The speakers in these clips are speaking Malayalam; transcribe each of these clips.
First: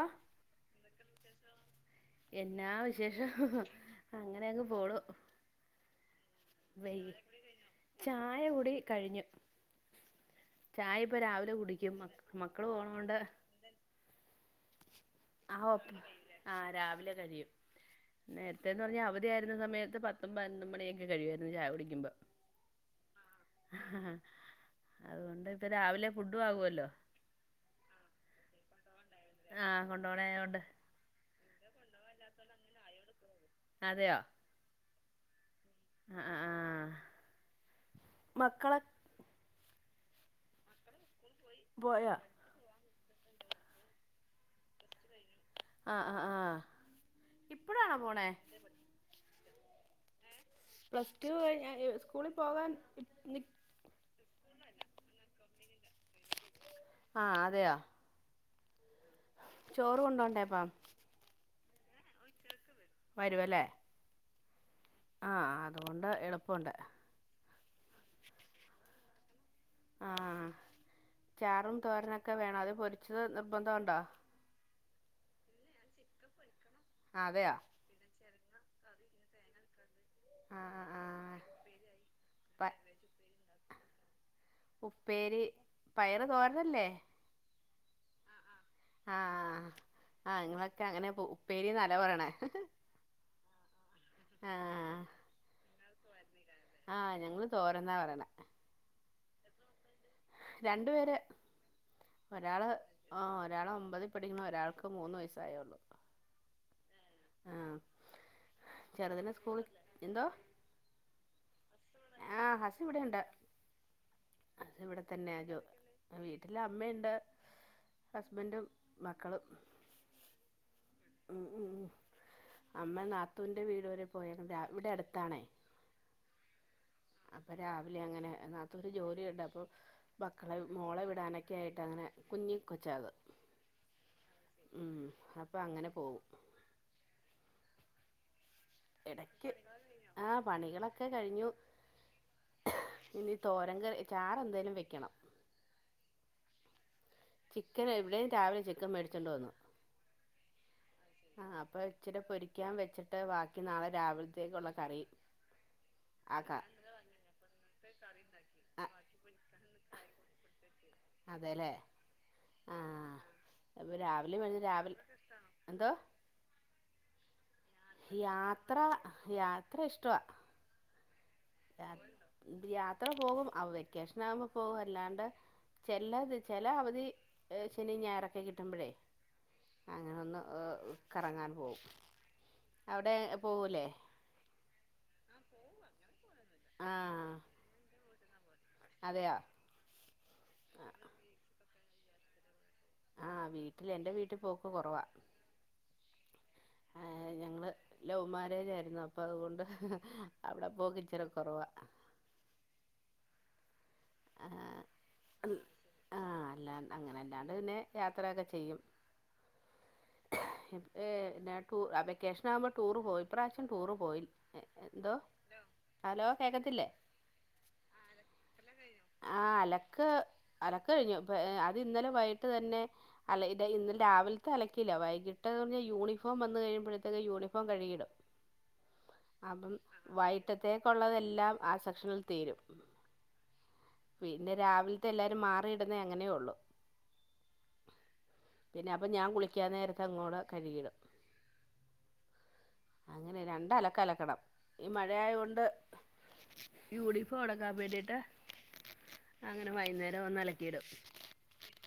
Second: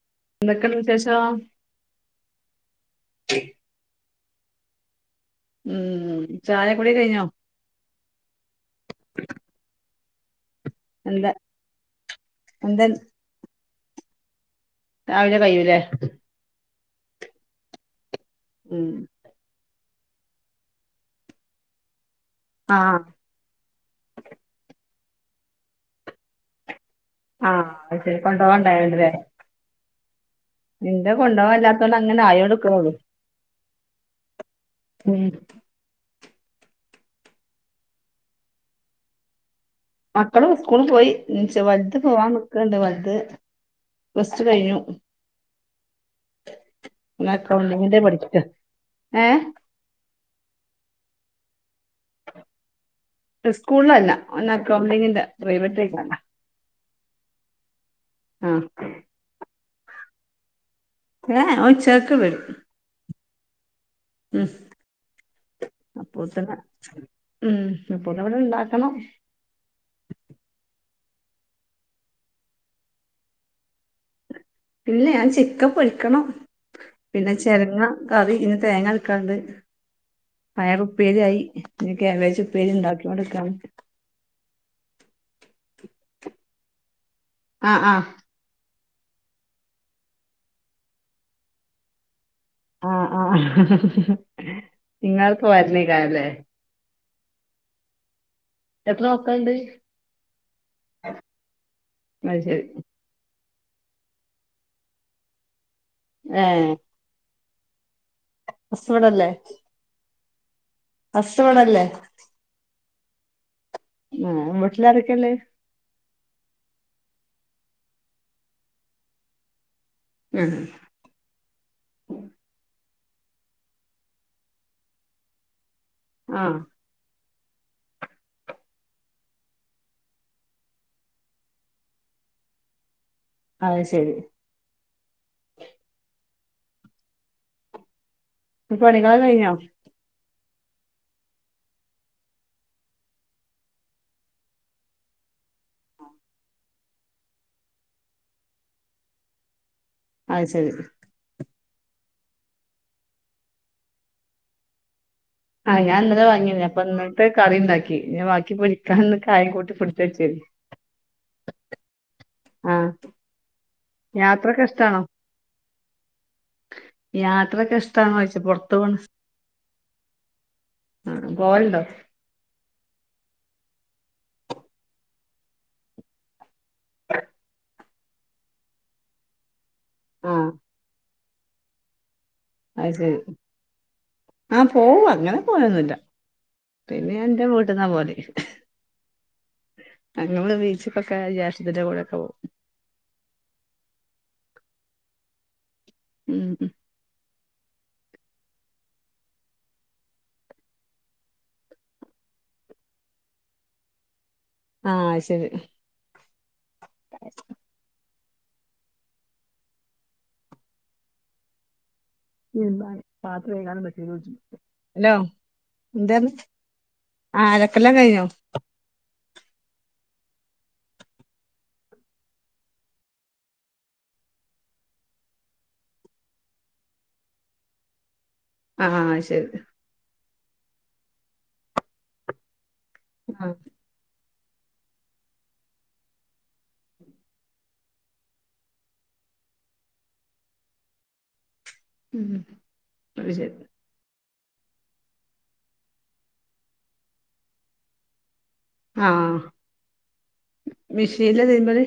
ആ എന്തൊക്കെണ്ട് വിശേഷം എന്നാ വിശേഷം അങ്ങനെയങ്ങ് പോണു ഉം ചായകുടി വൈകി കൈഞ്ഞോ ചായ കുടി കഴിഞ്ഞു ചായ ഇപ്പ രാവിലെ കുടിക്കും മക്കള് എന്താ പോണോണ്ട് രാവിലെ കൈയുല്ലെ ലെ കഴിയും നേരതേന് പർഞ്ഞാ അവധിയാര്ന്ന സമയത് പത്തും പതിനൊന്നും മണിയൊക്കെ കഴിയായിരുന്നു ചായുടിക്കുമ്പം ആഹ് ആഹ് അതുകൊണ്ട് ഇപ്പ രാവിലെ ഫുഡു ആവോല്ലോ ആഹ് അയ് ശരി കൊണ്ടോവാണ്ടായോണ്ട്ലെ ആഹ് കൊണ്ടോണായോ ഇന്റെ കൊണ്ടാവാല്ലാ തോണ്ടങ്ങനെ ആയോണ്ട്ക്ക്ണൊള്ളു അതെയോ ഉം അ അ ആഹ് മക്കളെ മക്കള് സ്കൂള് പോയി ൻച് വൽത് പോയോ പോവാൻ നിക്ക്ണ് ണ്ട് വൽ ത് പ്ലസ് ടു കഴിഞ്ഞു ആ ആ ആ ന് ഇപ്പഴാണോ അക്കൗണ്ടിങ്ന്റെ പോണേ പഠിക്കേ ഏഹ് പ്ലസ് ടു കഴിഞ്ഞ അ ഇ സ്കൂളി പോവാൻ സ്കൂളിലല്ല ഒന ക്കൗണ്ടിങ്ങിന്റെ പ്രൈവറ്റായി പോണ ആഹ് അതെയോ ആഹ് ചോറ് കൊണ്ടോണ്ടേപം ഏ ഓൻ ഉച്ചകക്ക് വരും വരുവലേ ഉം അപ്പോത് ന് എളുപ്പമുണ്ട് ഉം അപ്പന്നവ്ടെ ഇണ്ടാക്കണം ആഹ് ചാറും തോരനൊക്കെ വേണൊ അത് പൊരിച്ചത് നിർബദ്ധൊണ്ടൊ ഇല്ലാ ഞാൻ ചിക്കപ്പൊരിക്കണം പിന്നെ അതെയോ ചെരങ്ങ ക കറി ഇനി തേങ്ങ അരക്കാണ്ട് ആഹ് പയറുപ്പേരി ആയി ആഹ് ഇനി കാബ്ബേജ് പ ഉപ്പേരി ഇണ്ടാക്കൊണ്ട്ക്കാണ് ഉപ്പേരി പയറ് തോരനല്ലേ ആഹ് ആഹ് ആഹ് ആഹ് ഇങ്ങളൊക്കെ അങ്ങനെ പൊ ഉ ഉപ്പേരിന്നാലെ പറ്ണെ ആഹ് ആഹ് ആഹ് നിങ്ങൾ പോ വജ്മെ രാവ് ലേ ആഹ് ഞങ്ങള് തോരനാ പറയ്ന്നെ എത്ര മക്കള്ണ്ട് രണ്ട് പേര് അത് ശരി ഒരാള് ആഹ് ഒരാള് ഒമ്പതിൽ പഠിക്ക്ണ് ഒരാൾക്ക് മൂന്ന് വയസ്സായേള്ളൂ. ഏഹ് ആഹ് ഹസ് ഇവിടല്ലേ ചെറുതിനെ സ്കൂളി എന്തോ ഹസ് ഇവിടെ അല്ലേ? ആഹ് ഹസ് ഇവിടെയുണ്ട്. ആഹ് അത് ഇവിടെ വീട്ടിലാരൊക്കെയുള്ളേ തന്നൊ ജോ വീട്ടില് അമ്മയുണ്ട്. ഹസ്ബന്റും മക്കളും. ഉം ഉം ഉം അമ്മ നാത്തൂന്റെ വീട് വരെ പോയേ രാ ഇവിടെ അടുത്താണേ. ആഹ് അപ്പോ രാവിലെ അങ്ങനെ നാത്തൂന് ജോലിയുണ്ട് അപ്പോ മക്കളെ മോളെ വിടാനൊക്കെ ആയിട്ട് അങ്ങനെ കുഞ്ഞി കൊച്ചാ അത്. അത് ശരി ഉം അപ്പോ അങ്ങനെ പോവും. ഇപ്പം പണികാള് ഇടക്ക് കഴിഞ്ഞോ? ആ പണികളൊക്കെ കഴിഞ്ഞു. ഇനി തോരൻ കറി ചാറെന്തേലും വെയ്ക്കണം. ചിക്കനാ ഇവിടേയും രാവിലെ ചിക്കൻ മേടിച്ചോണ്ട് വന്നു. അയ് ശരി. ആ അപ്പോ ഇച്ചിരി പൊരിക്കാൻ വെച്ചിട്ട് ബാക്കി നാളെ രാവിലത്തേക്കുള്ള കറി ആഹ് ഞാൻ ഇന്നലെ ആക്കാം വാങ്ങിയതാ. അപ്പോ ഇന്നലത്തെ കറി ഉണ്ടാക്കി ഇനി ബാക്കി പൊരിക്കാന്ന് കായും കൂട്ടി [unintelligible] അതേല്ലേ ആഹ് ഇപ്പോ രാവിലെ മേടിച്ചേ യാത്രൊക്കെ രാവി ഇഷ്ടാണോ എന്തോ? യാത് ത്രയൊക്കെ ഇഷ്ടണോന്ന് ചോയിച്ചേ ച്ച് യാത്ര പൊറത്ത് പോണ്. യാത്ര ഇഷ്ടവാ [unintelligible] [unintelligible] യാത്ര പോകും. ആ വ് വെക്കേഷൻ ആകുമ്പോൾ പോകും. അല്ലാണ്ട് ചെല്ലാതി ചെല അവധി ഏ ശനി ഞായറൊക്കെ കിട്ടുമ്പഴേ അങ്ങനൊന്ന് ആഹ് ഏഹ്. കറങ്ങാൻ പോവും. അത് ശരി. ആഹ് പോവും. അങ്ങനെ പോവയൊന്നുയില്ല. [unintelligible] പിന്നെ ഞാൻ ആഹ് എൻ്റെ വീട്ടിന്നാ പോകല്. അതെയോ അങ്ങള് ബീച്ചിക്ക്ക്കൊക്കെ ജേഷ്‌ടത്തീടെ കൂടെ [unintelligible] ആഹ് വീട്ടില് എന്റെ വീട്ടി പോക്ക് കുറവാ. ഉം ഹ് ഏഹ് ഞങ്ങള് ലവ് മാരൃജാരുന്നു. അപ്പൊ അതുകൊണ്ട് അവിടെ പോക്ക് ഇച്ചിരി കൊറവാ. ആഹ് ശരി. ആ അല്ലാണ്ടങ്ങനെ അങ്ങനല്ലാണ്ട് പിന്നെ യാത്രയൊക്കെ ചെയ്യും. പിന്നെ [unintelligible] [unintelligible] ടൂറ് പോയി ഇപ്രാവശ്യം ടൂറ് പോയി ഹലോ എന്തോ എന്ത ഹലോ പറഞ് കേക്കത്തില്ലേ ആ അലക്കെല്ലാം കഴിഞ്ഞോ ആ അലക്ക് അലക്ക് കഴിഞ്ഞു അത് ഇന്നലെ വൈകിട്ട് തന്നെ അ ഇന്നലെ രാവിലത്തെ അലക്കില്ല വൈകിട്ട് യൂണിഫോം വന്ന് കഴിയുമ്പോഴത്തേക്ക് യൂണിഫോം കഴുകിയിടും ആ ശരി അപ്പം വൈ മുറ്റത്തേക്കുള്ളതെല്ലാം ആ സെക്ഷനിൽ തീരും ആ പിന്നെ രാവിലത്തെ എല്ലാവരും മാറിയിടുന്ന അങ്ങനെയോ ഉള്ളു പിന്നെ അപ്പം ഞാൻ കുളിക്കാൻ നേരത്ത് അങ്ങോട്ടു കഴുകിയിടും ഉം അത് അങ്ങനെ ശരി രണ്ട് അലക്ക് അലക്കണം ഈ മഴയായ കൊണ്ട് യൂണിഫോം ഒണങ്ങാൻ വേണ്ടീട്ട് ആ അലക്കിയിടും മിഷീനിലാ തിരുമ്പല്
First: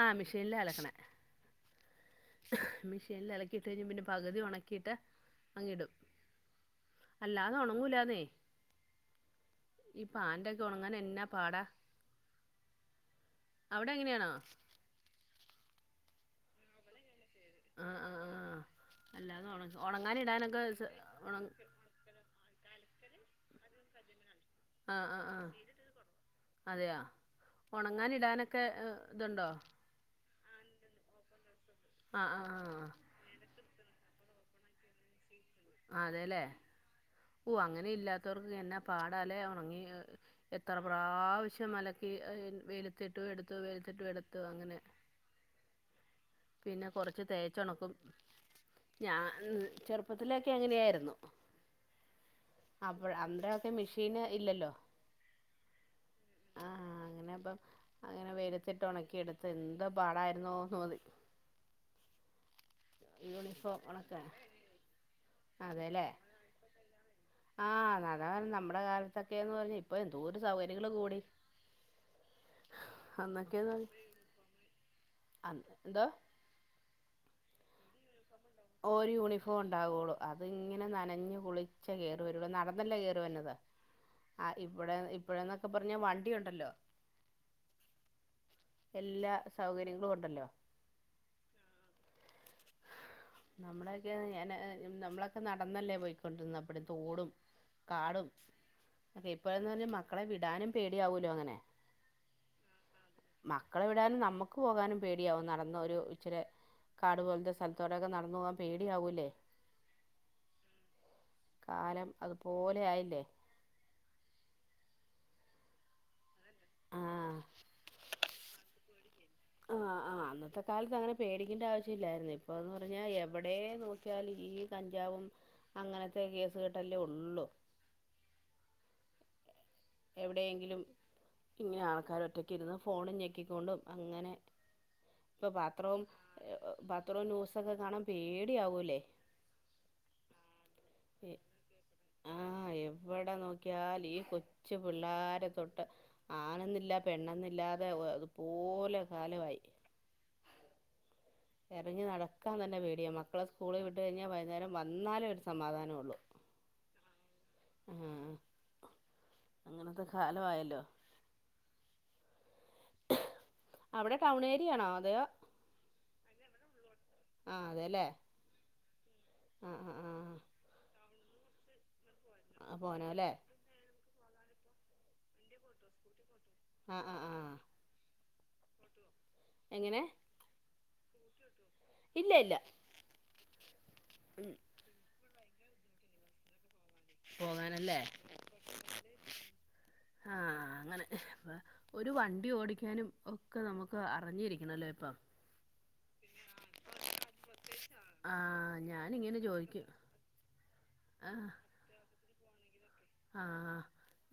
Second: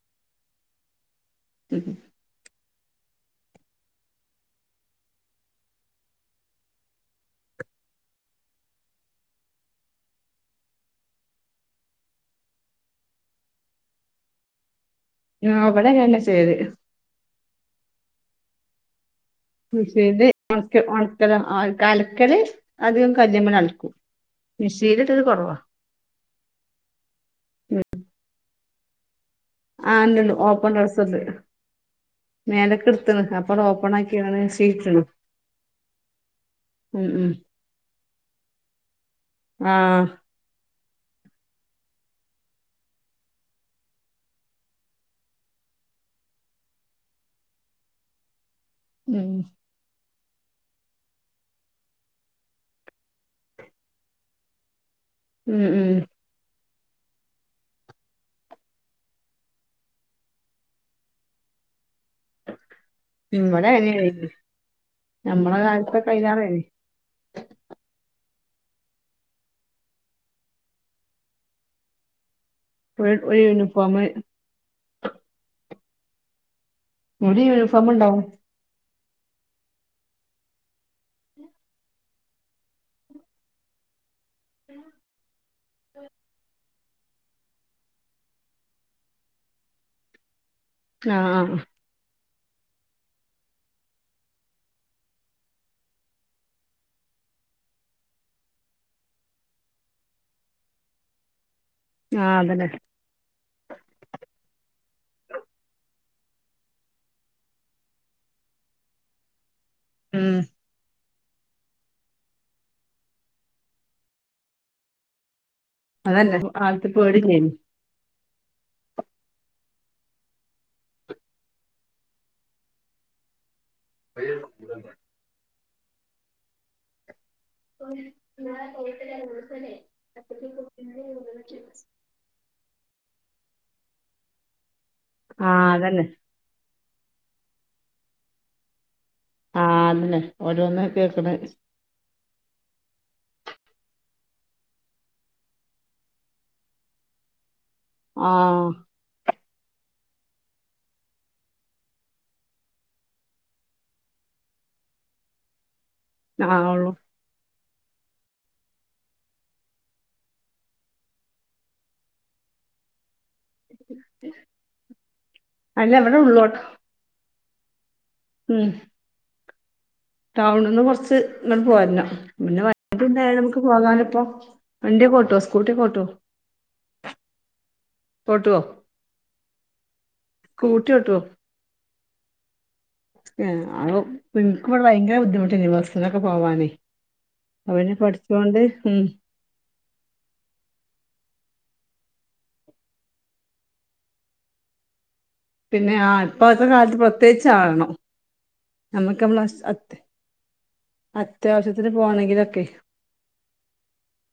ആ മിഷീനിലാ അലക്കണെ ഉം. മെഷീനിൽ അലക്കിയിട്ട് കഴിഞ്ഞ് പിന്നെ പകുതി ഒണക്കിയിട്ട് അങ്ങ് ഇടും അല്ലാതെ ഒണങ്ങൂലാന്നേ ഈ പാൻ്റൊക്കെ ഒണങ്ങാൻ എന്നാ പാടാ അവിടെ അങ്ങനെയാണോ അ ഇവിടെക്കങ്ങനാ ചെയ്യല് ആ ആ ആ അല്ലാതെ ഉണ മിഷീൽ ഉണങ്ങാനിടാനൊക്കെ ഒണക്കി സ ഉണ ഒണക്കല് അലക്കല് അധികും കല്ലിമ്മല് അൽക്കും ആ ആ ആ അതെയോ ഉം ഒണങ്ങാനിടാനൊക്കെ ക്കെ ഹ് ആ ഉണ്ടെണ്ട് ഒ [unintelligible] ആ ആ മേലക്ക് ആ ഇട്ത്ത്ണ് അപ്പ അവടെ ഓപ്പൺ ആ [unintelligible] അതെല്ലേ ഉം ഓ അങ്ങനെ ഇല്ലാത്തവർക്ക് എന്നാ പാടാല്ലെ ഒണങ്ങി ആഹ് എത് എത്ര പ്രാവശ്യംഒന്നലക്കി വെയ്ലത്തിട്ടു എടുത്തു വെയ്ലത്തിട്ടു എടുത്തു അങ്ങനെ പിന്നെ കുറച്ച് തേച്ച് ഒണക്കും ഞാൻ ഉം ചെറുപ്പ് ത്തിലൊക്കെ അങ്ങനെയായിരുന്നു അപ്പോൾ അന്നേരമൊക്കെ മെഷീന് ഇല്ലല്ലോ ഉം ഉം ആ അങ്ങനെ അപ്പം അങ്ങനെ വെയിലത്തിട്ട് ഒണക്കി എടുത്ത് എന്ത്‌ പാടായിരുന്നോ അത് ഇവിടെ അങ്ങനെണ് ഞമ്മള അതെല്ലേ കാലത്തൊക്കെ അയ്ലേറെയ്നി ആ അതാ പറഞ്ഞെ നമ്മടെ കാലത്തൊക്കെന്ന് പറഞ്ഞാൽ ഇപ്പൊ എന്തോരു സൗകര്യങ്ങള് കൂടി ഒരു ഒരു അന്നൊക്കെന്ന് യൂണിഫോമ് പറഞ്ഞ എന്തോ [unintelligible] യൂണിഫോമുണ്ടാവും ഒരുയൂണിഫോം ഉണ്ടാവൊള്ളു അത് ഇങ്ങനെ നനഞ്ഞു കുളിച്ച കേറി വരുള്ളൂ നടന്നല്ലെ കേറി വന്നത് ആ ഇവിടെ ഇപ്പഴന്നൊക്കെ പറഞ്ഞാ വണ്ടിയൊണ്ടല്ലോ എല്ലാ സൗകര്യങ്ങളും ഉണ്ടല്ലോ ആ നമ്മളൊക്കെ ഞാന നമ്മളൊക്കെ നടന്നല്ലേ പോയിക്കൊണ്ടിന്ന അപ്പട തോടും കാടും അത ഇപ്പോഴന്ന് പറഞ്ഞ മക്കളെ വിടാനും പേടിയാവൂലോ അങ്ങനെ ആ അത് തന്നെ മക്കളെ വിടാനും നമ്മുക്ക് പോകാനും പേടിയാവും നടന്ന ഒരു ഇച്ചിരി കാടു പോലത്തെ സ്ഥലത്തോടെക്കെ നടന്നു പോകൻ പേടിയാവൂല്ലേ? ഉം കാലം അതുപോലെ ആയില്ലേ അതു തന്നെ കാലത്തെപേടിയല്ലേ? ആ ആ അന്നത്തെ കാലത്ത് അങ്ങനെ പേടിക്കേണ്ട ആവശ്യം ഇല്ലായിരുന്നു ഇപ്പൊന്ന് പറഞ്ഞാ എവിടെയും നോക്കിയാൽ ഈ കഞ്ചാവും അങ്ങനത്തെ കേസുകെട്ടല്ലേ ഉള്ളു. രുന്ന്ഫോൺ ഞെക്കിക്കൊണ്ടും അങ്ങനെ ഇപ്പൊ ആഹ് പാത്രവും അതന്നെ പത്രവും ന്യൂസു ഒക്കെ കാണാൻ പേടിയ ആവൂല്ലേ? ആ അത് തന്നെ ഓരോന്ന് കേൾക്കണെ ആ എവിടെ നോക്കിയാൽ ഈ കൊച്ചു പിള്ളാരെ തൊട്ട് ആണന്നില്ല പെണ്ണെന്നില്ലാ അതെ ആഹ് അതുപോലെകാലമായി എറങ്ങി നടക്കാൻ തന്നെ പേടിയ മക്കളെ സ്കൂളിൽ വിട്ട് കഴിഞ്ഞാൽ വൈകുന്നേരം വന്നാലേ ഒരു സമാധാനം ഉള്ളൂ. ആ ഉള്ളു. ആ അങ്ങനത്തെ കാല ആയല്ലോ. അവിടെ ടൗൺ ഏരിയയാണോ അതെ? അല്ല ഇവിടെ ഉള്ളോട്ട് ആ അതെല്ലേ ഉം ആ ആ ടൗണിന്ന് കുറച്ച് ഇങ്ങോട്ട് പോരണം പിന്നെ ആ പോനോല്ലേ വൈകിട്ടുണ്ടായ നമുക്ക് പോകാലോ ഇപ്പോ? വണ്ടി ഓട്ടുവോ? സ്കൂട്ടി ഓട്ടുവോ? ആ ആ ആ പോട്ടു വോ എങ്ങനെ സ്കുട്ടി ഓട്ടുവോ? ഇല്ലല്ല [unintelligible] [unintelligible] ഭയങ്കര ബുദ്ധിമു വസത്തിനൊക്കെ പോവാനേ അവനെ പോകാനല്ലേ പഠിച്ചോണ്ട് ഉം ആ അങ്ങനെ ഒരു വണ്ടി ഓടിക്കാനും ഒക്കെ നമുക്ക് അറിഞ്ഞിരിക്കണല്ലോ ഇപ്പം പിന്നെ ആ ഇപ്പഴത്തെ കാലത്ത് പ്രത്യേകിച്ച് ആകണം ആ നമ്മുക്ക് ഞാനിങ്ങനെ ചോദിക്കും അത്‌ അത്യാവശ്യത്തിന് പോണങ്കിലൊ ക്കെ ആഹ്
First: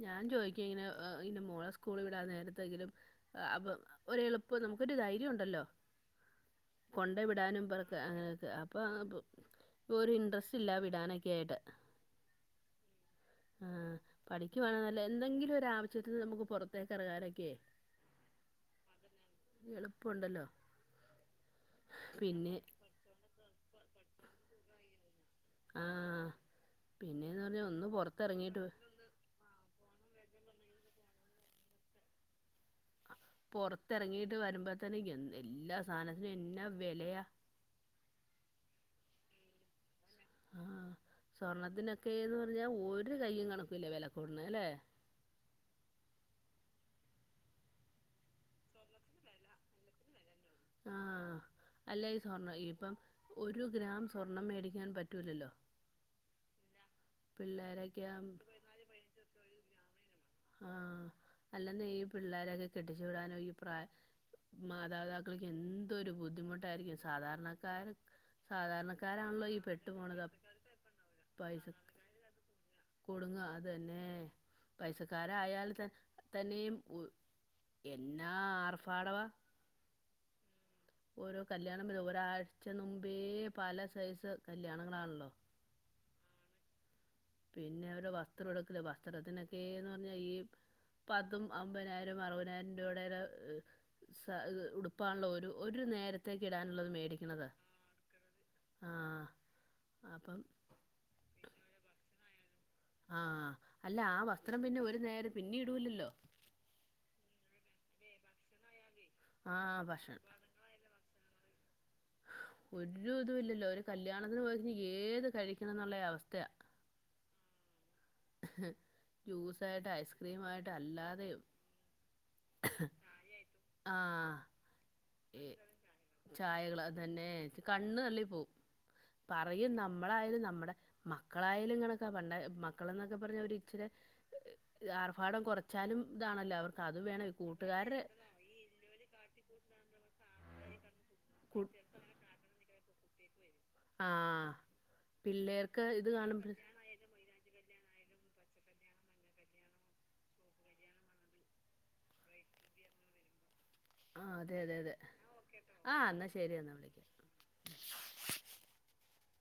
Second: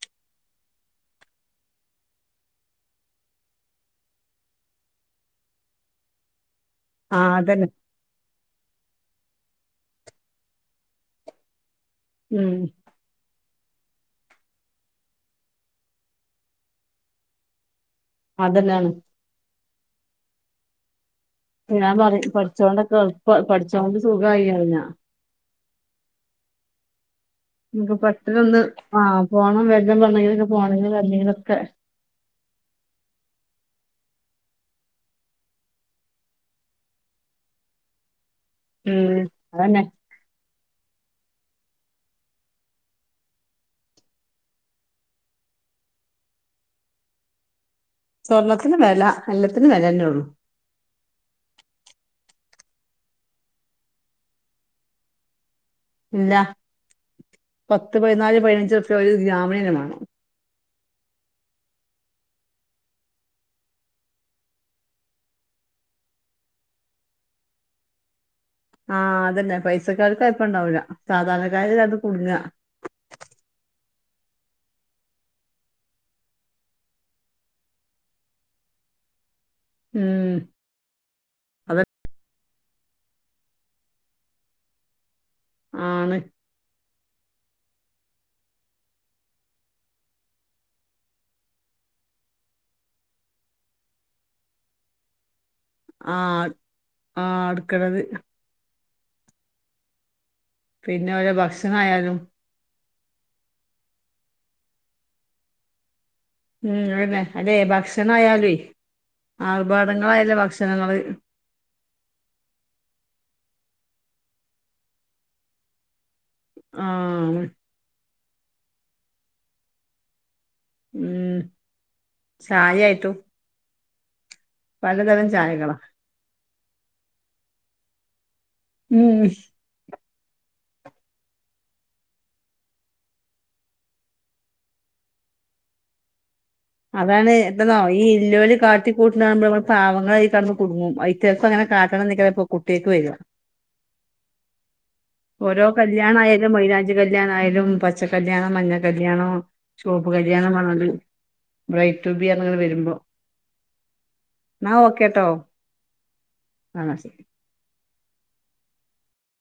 ഞാൻ ചോദിക്ക ഇങ്ങനെ ഇന്റെ മോളെ സ്കൂൾ വിടാ നേരത്തെങ്കിലും അപ്പ ഒ എളുപ്പ നമുക്കൊരു ധൈര്യണ്ടല്ലോ. ആ കൊണ്ടേ വിടാനും അതന്നെ [unintelligible] അപ്പൊ ഇപ്പ ഒരു ഇൻഡ്രസ്റ്റ് ഇല്ല വിടാനൊക്കെ ആയിട്ട് ഉം ആ പഠിക്കുവായാണെന്നല്ലോ എന്തെങ്കിലും ഒരു ആവശ്യത്തിന് നമുക്ക് പുറത്തേക്ക് ഇറങ്ങാനൊക്കെ അതന്നെയാണ്. എളുപ്പുണ്ടല്ലോ. ഞാൻ പറ പഠിച്ചോണ്ടൊക്കെ എളുപ്പ പഠി ച്ചോണ്ട് സുഖായി അറഞ്ഞ ആഹ് നമക്ക് പെട്ടലൊന്ന് ആഹ് പോണം വേ ഇതാമ്പോ എന്നെങ്കിലും പോണെങ്കിൽ വന്നെങ്കിലൊക്കെ പുറത്തിറങ്ങിട്ട് വരുമ്പോത്തന്നെ എ എല്ലാ സാധനത്തിനും എന്നാ വിലയാ. ഉം അതന്നെ ആ സ്വർണത്തിനൊക്കെന്ന് പറഞ്ഞാ ഒരു കയ്യും കണക്കുല്ല വില കൂടുന്നത് അല്ലേ സ്വർണ്ണത്തിന് വില എല്ലത്തിനും വില തന്നെ ഉള്ളു ആഹ് അല്ല ഈ സ്വർണം ഇപ്പം ഒരു ഗ്രാം സ്വർണം മേടിക്കാൻ പറ്റൂലല്ലോ ഇല്ല പത്ത് പിള്ളേരൊക്കെ ആ പതിനാല് പതിനഞ്ചുർപ്യ ഒരു ഗ്രാമിനന്നേ മാണം ആഹ് അല്ലെന്നെ ഈ പിള്ളോരൊക്കെ കെട്ടിച്ചു വിടാനും ഈ പ്രാ മാതാപിതാക്കൾക്ക് എന്തൊരു ബുദ്ധിമുട്ടായിരിക്കും സാധാരണക്കാര് ആഹ് സാധാരണക്കാരാണല്ലോ അതന്നെ ഈ പെട്ടു പൈസക്കാർ പോണത് അ കുഴപ്പണ്ടാവൂല സാധാരണക്കാര് അത് കുടുങ്ങ കുടുങ്ങ അത് തന്നെ പൈസക്കാരായാൽ ത തന്നെയും എന്നാ ആർഭാടവാ ഉം ഓരോ അത് കല്യാണം ഒരു ഓരാഴ്ച പക്ഷേ നുമ്പേ പല സൈസ് കല്യാണങ്ങളാണല്ലോ ആണ് പിന്നെ അവടെ വസ്ത്രം എടുക്കല വസ്ത്രത്തിനൊക്കെന്ന് പറഞ്ഞാൽ ഈ പത്തും അമ്പതിനായിരം അറുപതിനായിരം രൂപയുടെ ഉടുപ്പാനെല്ലോ ഒരു ഒരു നേരത്തേക്ക് ആഹ് ഇടാനുള്ളത് ആഹ് മേടിക്കണതാ അടുക്കണത് ആഹ അപ്പം പിന്നെ ഓലെ ഭക്ഷണായാലും ആ അല്ല ആ വസ്ത്രം പിന്നെ ഒരു നേരം പിന്നെ ഇടൂലല്ലോ ഉം അതന്നെ അല്ലെ ഭക്ഷണം ആയാലും ആ ഭക്ഷണം ആർഭാടങ്ങളായല്ലേ ഭക്ഷണങ്ങള് ഒരു ഇതും ഇല്ലല്ലോ ഒരു കല്യാണത്തിന് പോയി ഏത് കഴിക്കണം എന്നുള്ള അവസ്ഥയാ ആഹ് ജ്യൂസ് ആയിട്ട് ഐസ് ക്രീമായിട്ട് ഉം അല്ലാതെയും ചായായിട്ടും ആഹ പലതരം ചായകള തന്നെ കണ്ണ് തള്ളി പോവും ഉം പറയു ന്നമ് നമ്മളായാലും നമ്മുടെ മക്കളായാലും ഇങ്ങനക്കെ പണ്ടെ മ നമ്മളൊക്കെ എന്നൊക്കെ പറഞ്ഞാൽ ഒ ഇച്ചിരി ആർഭാടം കുറച്ചാലും ഇതാണ് അതാണ് എത്താനോ ഇല്ലോൽ കാട്ടികൂട്ടുന്നത് കാണുബോ നമ്മൾ പാവങ്ങള് കടന്ന് കുടുങ്ങും ഐ കുട്ടേക്കും കൂ അങ്ങനെ കാട്ടണം എന്നെക്കും കു ടെക് വരാ ആഹ് ഓരോ പിള്ളേർക്ക് ഇത് കല്യാണ ആയാലും കാണുമ്പ മൈലാഞ്ചി കല്യാണയാലും പച്ചക്കല്യാണം മഞ്ഞ കല്യാണം ചോപ്പ് കല്യാണം പറഞ്ഞതിരി ബ്രൈറ്റൂബി പറഞ്ഞു വരുമ്പോ ആ അതെ ന്നാ അതെ അതെ ഓക്കേട്ടോ ആ എന്നാ ശരി ആഹ് ശരി